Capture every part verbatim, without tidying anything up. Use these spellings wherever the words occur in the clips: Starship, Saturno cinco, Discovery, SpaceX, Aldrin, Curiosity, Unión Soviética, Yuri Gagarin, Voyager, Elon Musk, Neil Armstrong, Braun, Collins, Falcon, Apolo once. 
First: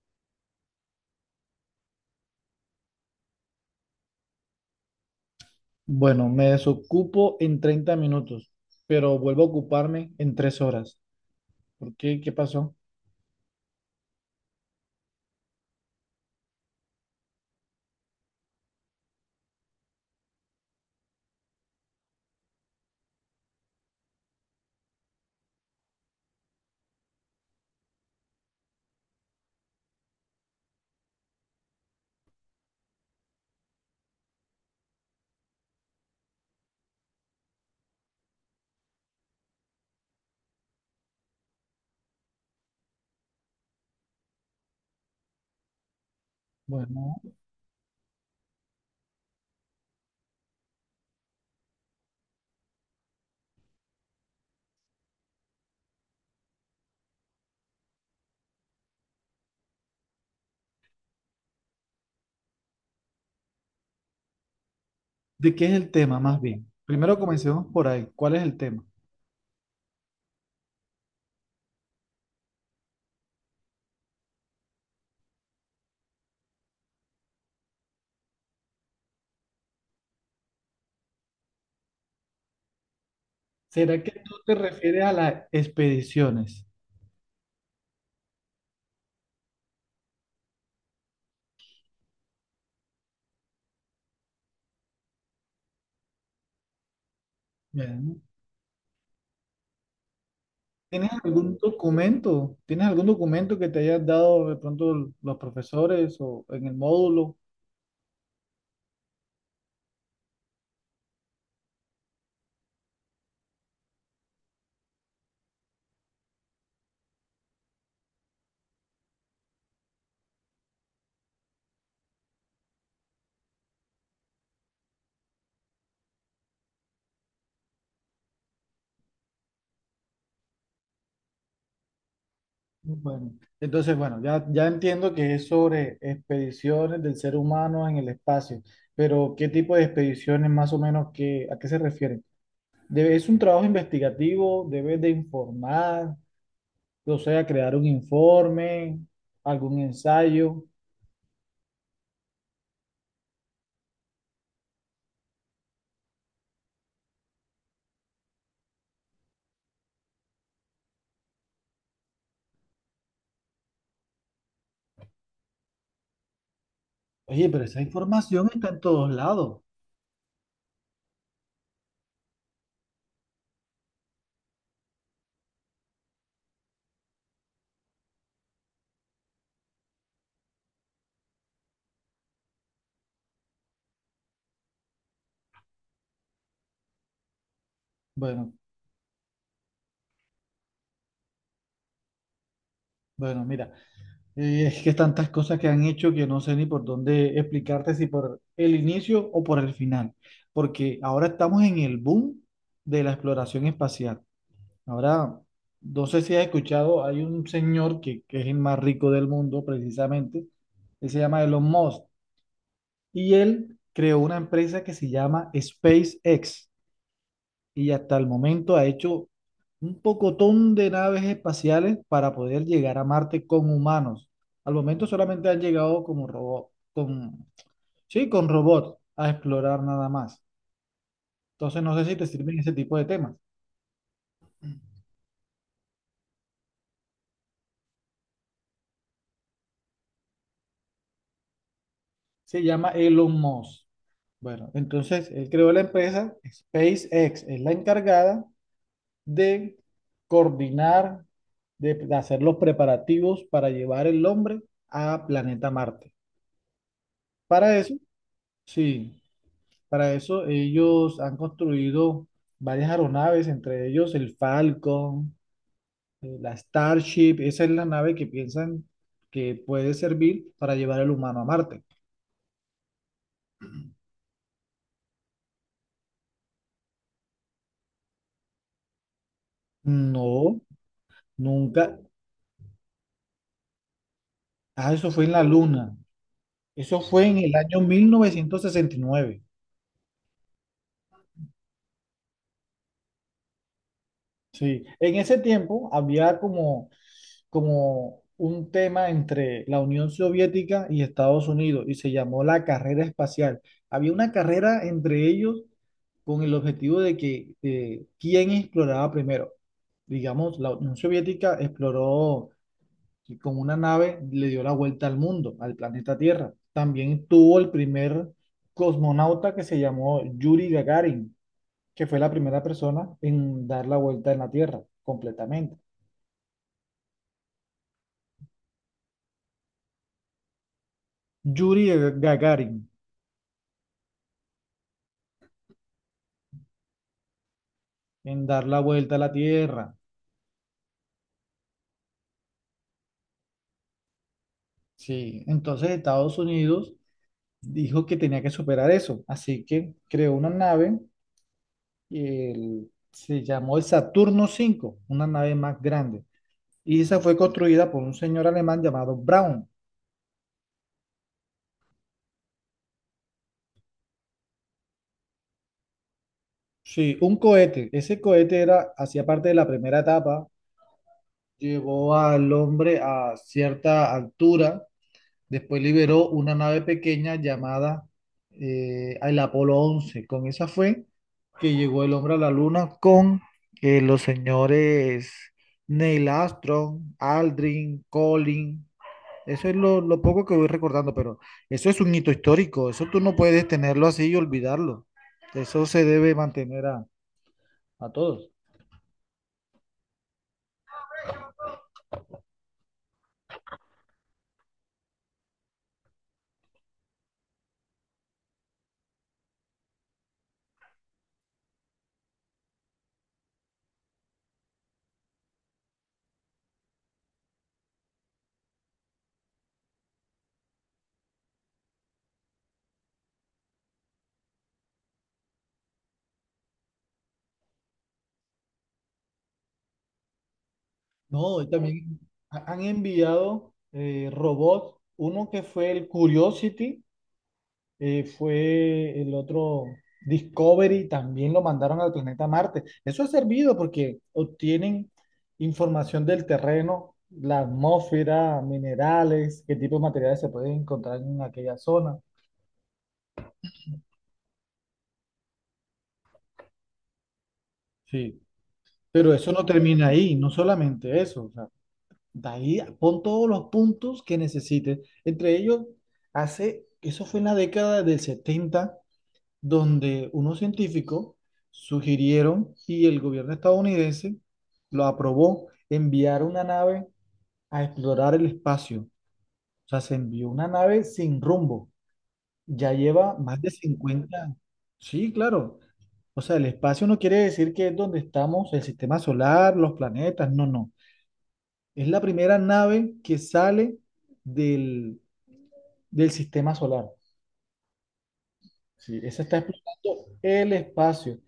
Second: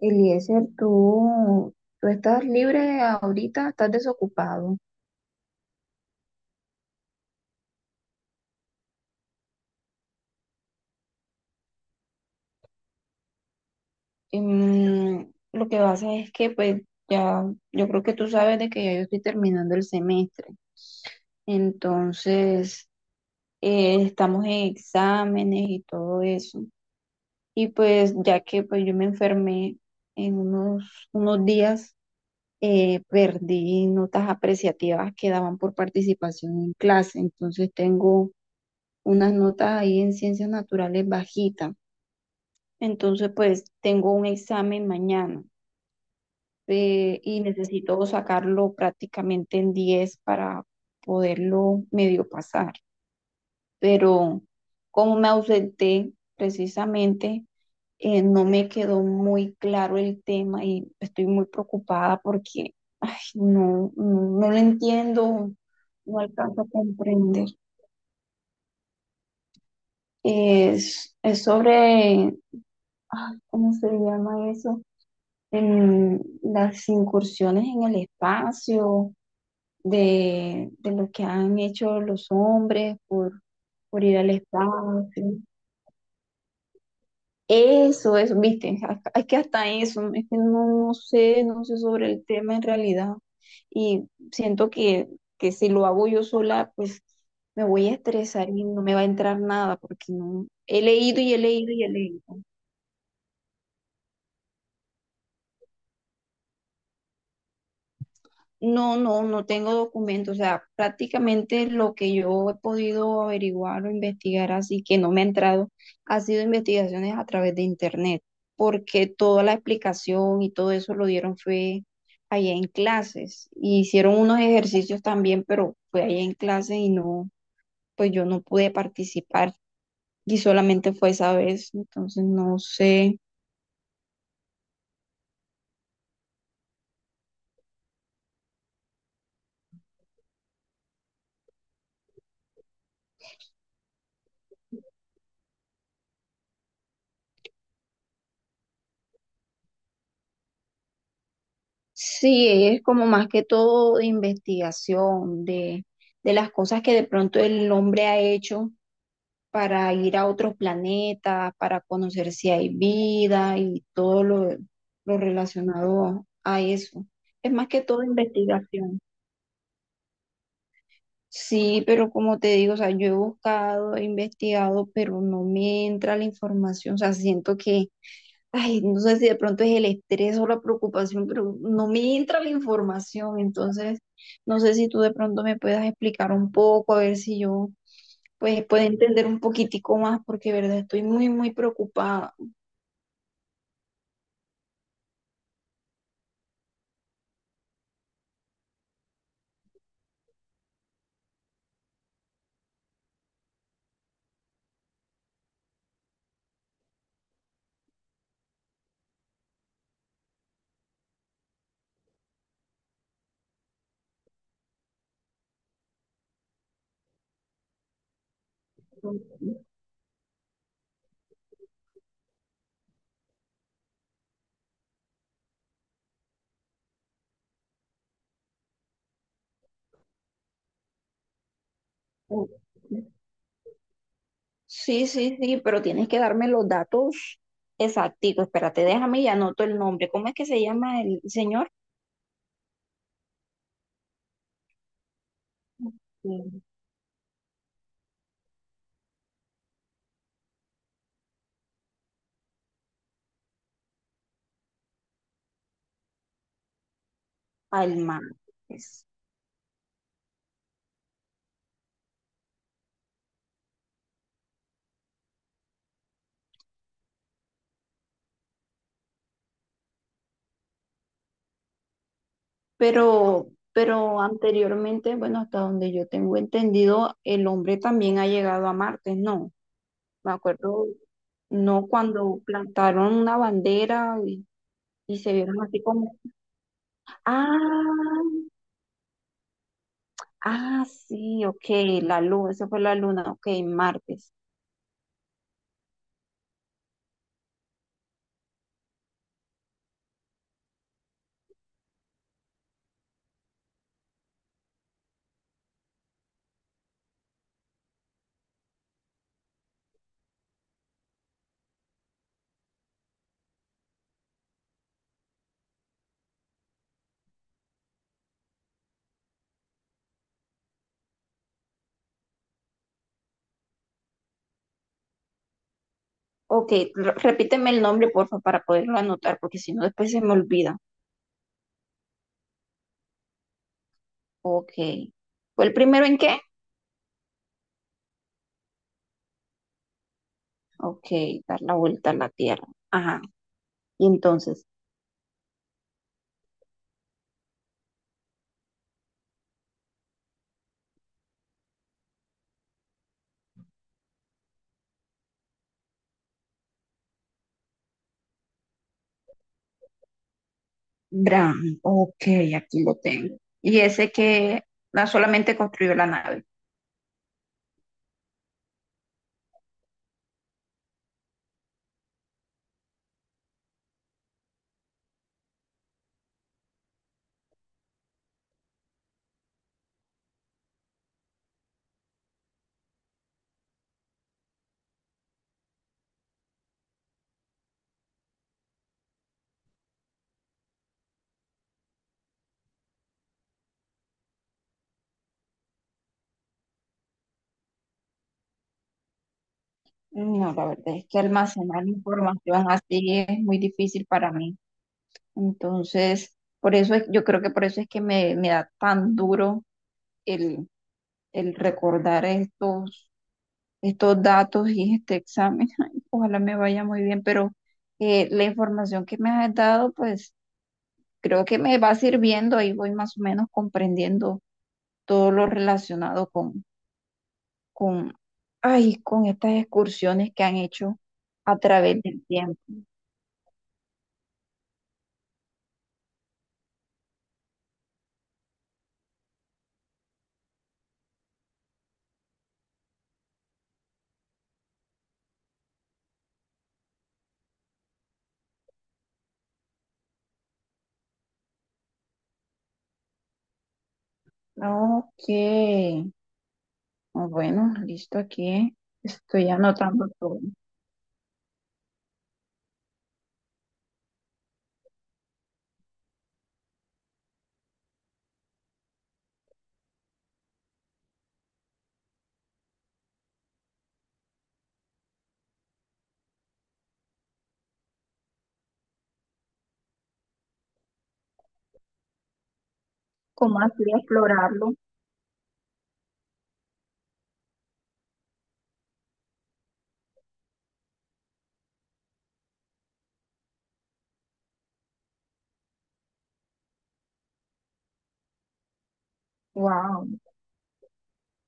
Eliezer, tú, tú estás libre ahorita, estás desocupado. Bueno, me desocupo en treinta minutos, pero vuelvo a ocuparme en tres horas. ¿Por qué? ¿Qué pasó? Em, lo que pasa es que, pues, ya, yo creo que tú sabes de que ya yo estoy terminando el semestre. Entonces, eh, estamos en exámenes y todo eso. Y pues, ya que pues yo me enfermé en unos, unos días, eh, perdí notas apreciativas que daban por participación en clase. Entonces, tengo unas notas ahí en ciencias naturales bajitas. Entonces, pues tengo un examen mañana, eh, Bueno, y necesito sacarlo prácticamente en diez para poderlo medio pasar. Pero como me ausenté precisamente, eh, no me quedó muy claro el tema y estoy muy preocupada porque ay, no, no, no lo entiendo, ¿de qué es el no tema más alcanzo a bien? Primero comprender. comencemos por ahí. ¿Cuál es el tema? Es, es sobre, ay, ¿cómo se llama eso? En las incursiones en el espacio, de, de lo que han hecho los hombres por, por ¿Será que ir al tú te refieres a espacio. las expediciones? Eso, eso, viste, a- es que hasta eso, es que no, no sé, no sé sobre el tema en realidad. Y siento que, que si lo hago yo sola, pues me voy a Bueno, estresar y no me va a entrar nada, porque no, he ¿tienes leído y he algún leído y he leído. documento? ¿Tienes algún documento que te hayas dado de pronto los profesores o en el módulo. No, no, no tengo documentos, o sea, prácticamente lo que yo he podido averiguar o investigar así que no me ha entrado ha sido investigaciones a través de internet, porque toda la explicación y todo eso lo dieron fue allá en clases, y hicieron unos ejercicios también, pero fue allá en clases y no, pues yo no pude participar y solamente fue esa vez, entonces no sé. Bueno, entonces, bueno, ya, ya entiendo que es sobre expediciones del ser humano en el espacio, pero ¿qué tipo de expediciones más o menos que, a qué se refieren? Debe- ¿es un trabajo investigativo? ¿Debes de informar? O sea, crear un informe, algún ensayo. Sí, es como más que todo de investigación, de, de las cosas que de pronto el hombre ha hecho para ir a otros planetas, para conocer si hay vida y todo lo, lo relacionado a eso. Oye, Es pero más esa que todo información está en investigación. todos lados. Sí, pero como te digo, o sea, yo he buscado, he investigado, pero no me entra la información. O sea, siento que, ay, no sé si de pronto es el estrés o la preocupación, pero no me entra la información, entonces no sé si tú de pronto me puedas explicar un poco, a ver si yo Bueno, pues puedo entender un poquitico más, porque de verdad estoy muy, muy preocupada. bueno, mira, Eh, es que tantas cosas que han hecho que no sé ni por dónde explicarte, si por el inicio o por el final, porque ahora estamos en el boom de la exploración espacial. Ahora, no sé si has escuchado, hay un señor que, que es el más rico del mundo, precisamente, él se llama Elon Musk, y él creó una empresa que se llama SpaceX y hasta el momento ha hecho un pocotón de naves espaciales para poder llegar a Marte con humanos. Al momento solamente han llegado como robot, con, sí, con robots a explorar nada más. Entonces no sé si te sirven ese tipo de temas. Sí, sí, sí, pero tienes que darme los datos exactos. Espérate, déjame y anoto el nombre. ¿Cómo es que se llama el señor? Se llama Elon Musk. Bueno, entonces él creó la empresa Sí. SpaceX, es la encargada de coordinar, de, de hacer los preparativos para llevar el hombre a planeta Marte. Para eso, Alma. sí. Para eso ellos han construido varias aeronaves, entre ellos el Falcon, eh, la Starship. Esa es la nave que piensan que puede servir para llevar al humano a Marte. Pero, pero anteriormente, bueno, hasta donde yo tengo entendido, el hombre también ha llegado a Marte, ¿no? Me No, acuerdo, no nunca. cuando plantaron una bandera y, Ah, eso y fue se en la vieron así Luna. como, Eso fue en el año mil ah, novecientos sesenta y nueve. ah, sí, ok, la luna, esa fue la luna, ok, Martes. Sí, en ese tiempo había como, como un tema entre la Unión Soviética y Estados Unidos y se llamó la carrera espacial. Había una carrera entre ellos con el objetivo de que eh, quién exploraba primero. Digamos, la Unión Soviética exploró y con una nave, le dio la vuelta al mundo, al planeta Tierra. También tuvo el primer cosmonauta que se llamó Yuri Gagarin, que fue la primera persona en dar la vuelta en la Tierra completamente. Ok, r- repíteme el nombre, porfa, para poderlo anotar, porque si no después se me olvida. Yuri Gagarin, Ok. ¿Fue el primero en qué? en dar la vuelta a la Tierra. Ok, dar la vuelta a la Tierra. Ajá. Y entonces. Sí, entonces Estados Unidos dijo que tenía que superar eso, así que creó una nave, y el- se llamó el Saturno cinco, una nave más grande, y esa fue construida por un señor alemán llamado Braun. Bran, ok, aquí lo tengo. Y ese que no solamente construyó la nave. Sí, un cohete. Ese cohete era, hacía parte de la primera etapa, llevó al hombre a cierta altura. Después liberó una nave pequeña llamada eh, el Apolo once. Con esa fue que llegó el hombre a la luna con eh, los señores Neil Armstrong, Aldrin, Collins. Eso es lo, lo poco que voy recordando, pero eso es un hito histórico. Eso tú no puedes tenerlo así y olvidarlo. Eso se debe mantener a, a todos. No, la verdad es que almacenar información así es muy difícil para mí. Entonces, por eso es- yo creo que por eso es que me, me da tan duro el, el recordar estos, estos datos y este examen. Ay, ojalá me vaya muy bien, pero eh, la información que me has dado, pues creo que me va sirviendo. Ahí voy más o menos comprendiendo todo lo relacionado con con, ay, con estas excursiones que han hecho a No, y través también del tiempo. ha- han enviado eh, robots. Uno que fue el Curiosity. Eh, fue el otro Discovery, también lo mandaron al planeta Marte. Eso ha servido porque obtienen información del terreno, la atmósfera, minerales, qué tipo de materiales se pueden encontrar en aquella zona. Ok, ah, bueno, listo Sí. aquí. Pero Estoy eso no anotando termina ahí, todo. no solamente eso. O sea, de ahí pon todos los puntos que necesites. Entre ellos, hace, eso fue en la década del setenta donde unos científicos sugirieron y el gobierno estadounidense lo aprobó, enviar una nave a explorar el espacio. O sea, se envió una nave sin rumbo. Ya lleva ¿Cómo más de así cincuenta. explorarlo? Sí, claro. O sea, el espacio no quiere decir que es donde estamos, el sistema solar, los planetas, no, no. Es la primera nave que sale del, del sistema solar. Sí, esa está Wow, explorando el espacio.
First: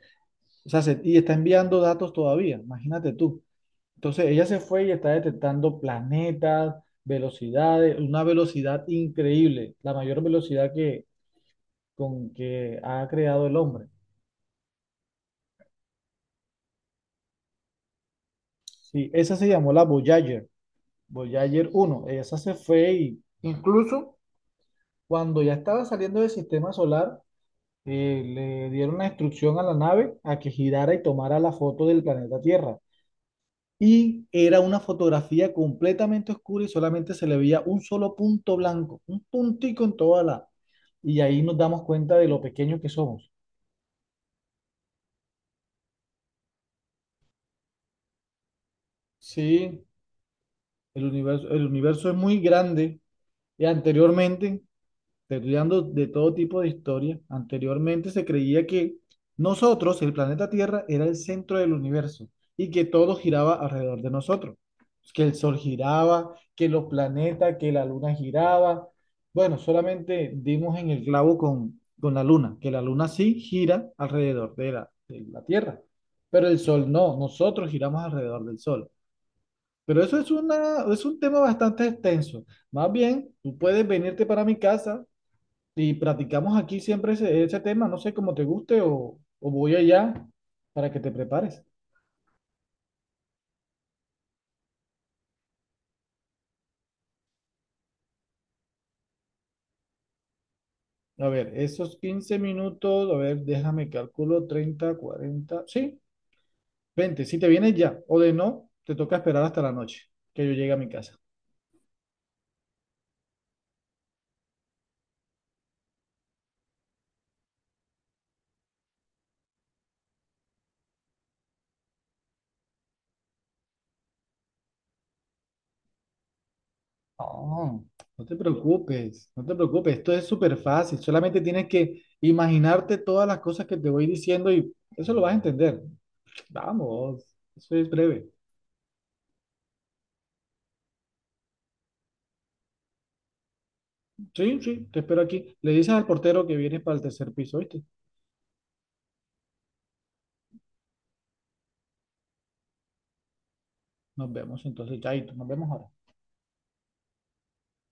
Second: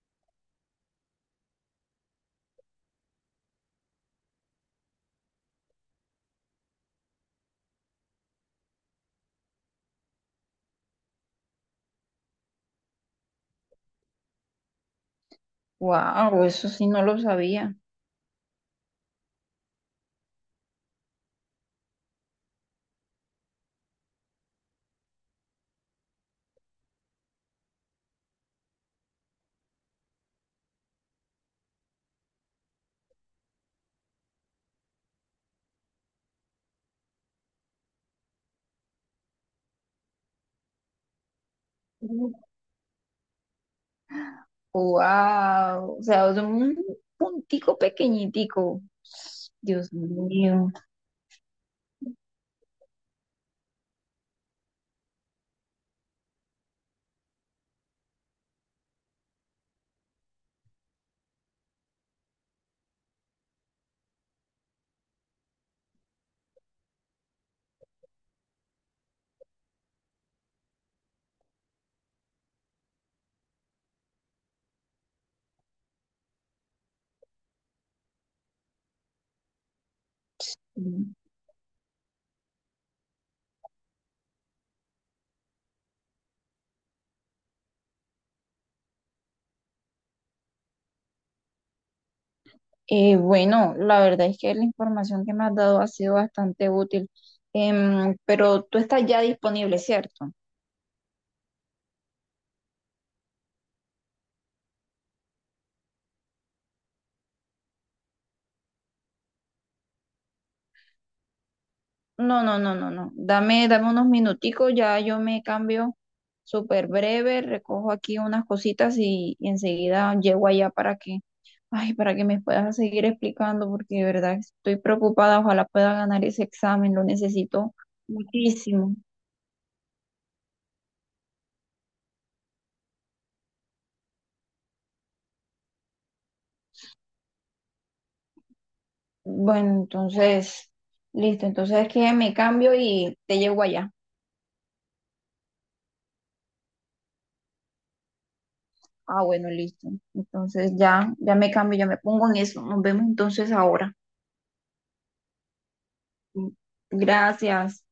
O sea, se- y está enviando datos todavía, imagínate tú. Entonces, ella se fue y está detectando planetas, velocidades, una velocidad increíble, la mayor velocidad que, con que ha creado el hombre. wow, eso sí no lo sabía. Sí, esa se llamó la Voyager, Voyager uno. Esa se fue y incluso cuando ya estaba saliendo del sistema solar, eh, le dieron la instrucción a la nave a que girara y tomara la foto del planeta Tierra. Y era una fotografía completamente oscura y solamente se le veía un solo punto blanco, un puntico en toda la... Y ahí nos damos cuenta de lo pequeños que somos. Wow, o sea, es un puntico pequeñitico. Sí, Dios mío. el universo, el universo es muy grande. Y anteriormente. Te estoy dando de todo tipo de historia. Anteriormente se creía que nosotros, el planeta Tierra, era el centro del universo y que todo giraba alrededor de nosotros. Que el Sol giraba, que los planetas, que la Luna giraba. Bueno, solamente dimos en el clavo con, con la Luna, que la Luna sí gira alrededor de la, de la Tierra, pero el Sol no, nosotros giramos alrededor del Sol. Pero eso es, una, es un tema bastante extenso. Más bien, tú puedes venirte para mi casa y practicamos aquí siempre ese, ese tema, no sé cómo te guste o, o voy allá para que te prepares. Eh, bueno, la verdad es que la información que me has dado ha sido bastante útil. Em, pero tú estás ya disponible, ¿cierto? A ver, esos quince minutos, a ver, déjame calculo, treinta, cuarenta, sí, veinte, si te vienes ya o de no, te toca esperar hasta la noche que yo llegue a mi casa. No, no, no, no, no. Dame, dame unos minuticos, ya yo me cambio súper breve, recojo aquí unas cositas y, y enseguida llego allá para que, ay, para que me puedas seguir explicando, porque de verdad estoy preocupada, ojalá pueda ganar ese examen, lo necesito No, no te muchísimo. preocupes, no te preocupes, esto es súper fácil, solamente tienes que imaginarte todas las cosas que te voy diciendo y eso lo vas a entender. Vamos, eso es breve. Bueno, entonces, listo, entonces es que me cambio y te llego allá. Sí, sí, te espero aquí. Le dices al portero que vienes para el tercer piso, ¿viste? Ah, bueno, listo. Entonces ya, ya me cambio, ya me pongo en eso. Nos vemos entonces ahora. Nos vemos entonces, chaito, nos vemos ahora. Gracias.